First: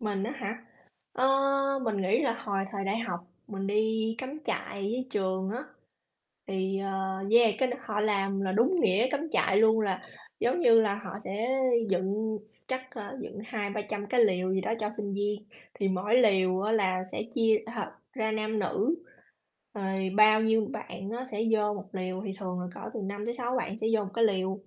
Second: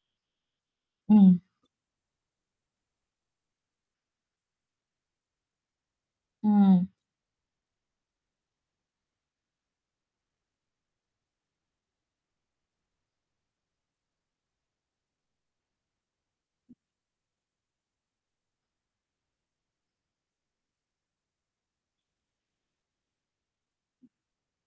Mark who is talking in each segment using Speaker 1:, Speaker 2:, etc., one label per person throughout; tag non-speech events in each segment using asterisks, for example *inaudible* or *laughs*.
Speaker 1: Mình á hả, ơ,
Speaker 2: Ừm.
Speaker 1: mình nghĩ là hồi thời đại học mình đi cắm trại với trường á, thì,
Speaker 2: Ừm.
Speaker 1: ờ yeah, cái đó họ làm là đúng nghĩa cắm trại luôn, là giống như là họ sẽ dựng chắc, ơ, dựng 200-300 cái lều gì đó cho sinh viên. Thì mỗi lều á, là sẽ chia, ờ, ra nam nữ, rồi bao nhiêu bạn á sẽ vô một lều, thì thường là cỡ từ 5 tới 6 bạn sẽ vô một cái lều.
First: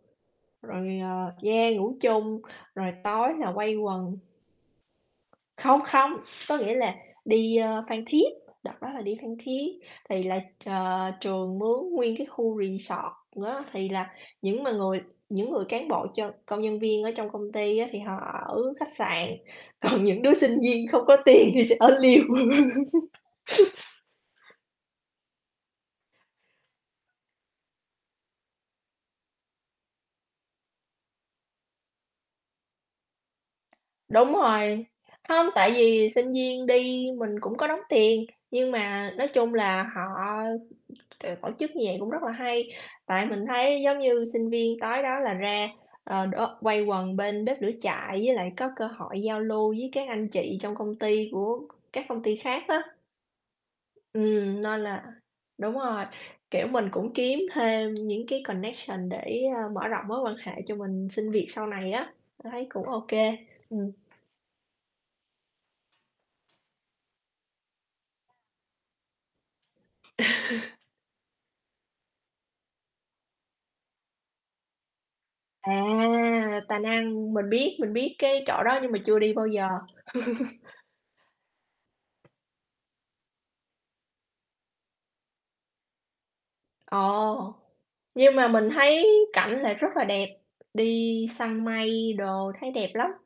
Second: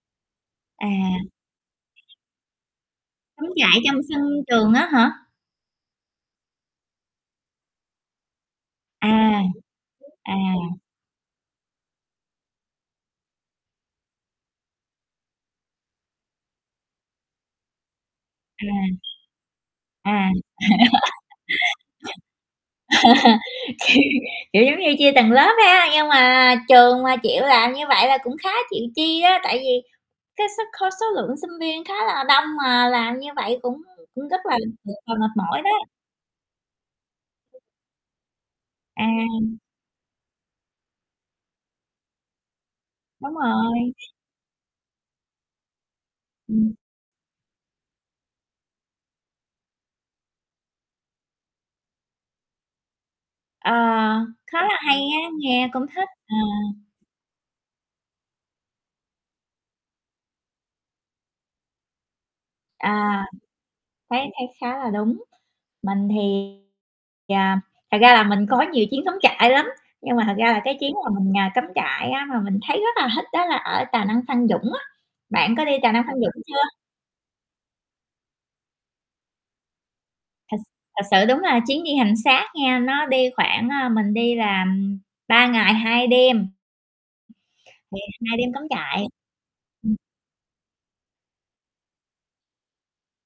Speaker 1: Rồi,
Speaker 2: À.
Speaker 1: ờ, yeah, ngủ chung, rồi tối
Speaker 2: Cắm
Speaker 1: là quây
Speaker 2: trại trong
Speaker 1: quần.
Speaker 2: sân trường á hả?
Speaker 1: Không, không, có nghĩa là đi, ơ, Phan Thiết. Đợt đó là
Speaker 2: À,
Speaker 1: đi Phan Thiết, thì
Speaker 2: à.
Speaker 1: là, ờ, trường mướn nguyên cái khu resort á. Thì là những mà người những người cán bộ cho công nhân viên ở trong công ty á, thì họ ở
Speaker 2: À.
Speaker 1: khách sạn, còn những
Speaker 2: À.
Speaker 1: đứa sinh viên không có tiền thì sẽ ở lều.
Speaker 2: *laughs* Kiểu
Speaker 1: *laughs*
Speaker 2: kiểu giống như chia từng lớp ha. Nhưng mà trường mà chịu làm như vậy là cũng khá chịu chi á, tại vì cái suất cái số lượng sinh viên khá là đông mà làm như vậy cũng cũng
Speaker 1: Đúng
Speaker 2: rất là,
Speaker 1: rồi,
Speaker 2: ừm, à, mệt
Speaker 1: hông,
Speaker 2: mỏi đó.
Speaker 1: tại vì sinh viên đi mình cũng có đóng tiền. Nhưng mà nói chung
Speaker 2: À.
Speaker 1: là họ, ờ, tổ chức như vậy cũng rất là hay, tại
Speaker 2: Đúng
Speaker 1: mình thấy
Speaker 2: rồi.
Speaker 1: giống như sinh viên tối đó là ra, ờ, đố
Speaker 2: Ừm.
Speaker 1: quây quần bên bếp lửa trại với lại có cơ hội giao lưu với các anh chị trong công ty của các công ty khác á.
Speaker 2: Ờ, khá
Speaker 1: Ừm,
Speaker 2: là
Speaker 1: nên
Speaker 2: hay
Speaker 1: là
Speaker 2: á, nghe
Speaker 1: đúng
Speaker 2: cũng
Speaker 1: rồi,
Speaker 2: thích, ờ.
Speaker 1: kiểu, mình cũng kiếm thêm những cái connection để, ờ, mở rộng mối quan hệ cho mình xin việc sau này á. Thấy cũng ô kê,
Speaker 2: À,
Speaker 1: ừm.
Speaker 2: thấy thấy khá là đúng. Mình thì, à, thật ra là mình có nhiều chuyến cắm trại lắm. Nhưng mà thật ra là cái
Speaker 1: *laughs*
Speaker 2: chuyến mà mình, à, cắm trại á, mà mình thấy rất là thích đó là ở Tà Năng- Phan Dũng á. Bạn có đi
Speaker 1: À,
Speaker 2: Tà Năng- Phan Dũng chưa?
Speaker 1: Tà Năng, mình biết, mình biết cái chỗ đó nhưng mà chưa đi bao giờ.
Speaker 2: Thật
Speaker 1: *laughs*
Speaker 2: thật sự đúng là chuyến đi hành xác nghe, nó đi khoảng, a, mình đi là 3 ngày 2 đêm.
Speaker 1: Ờ,
Speaker 2: Thì
Speaker 1: nhưng
Speaker 2: 2
Speaker 1: mà
Speaker 2: đêm cắm
Speaker 1: mình
Speaker 2: trại.
Speaker 1: thấy cảnh lại rất
Speaker 2: Ừm.
Speaker 1: là đẹp, đi săn mây đồ thấy đẹp lắm.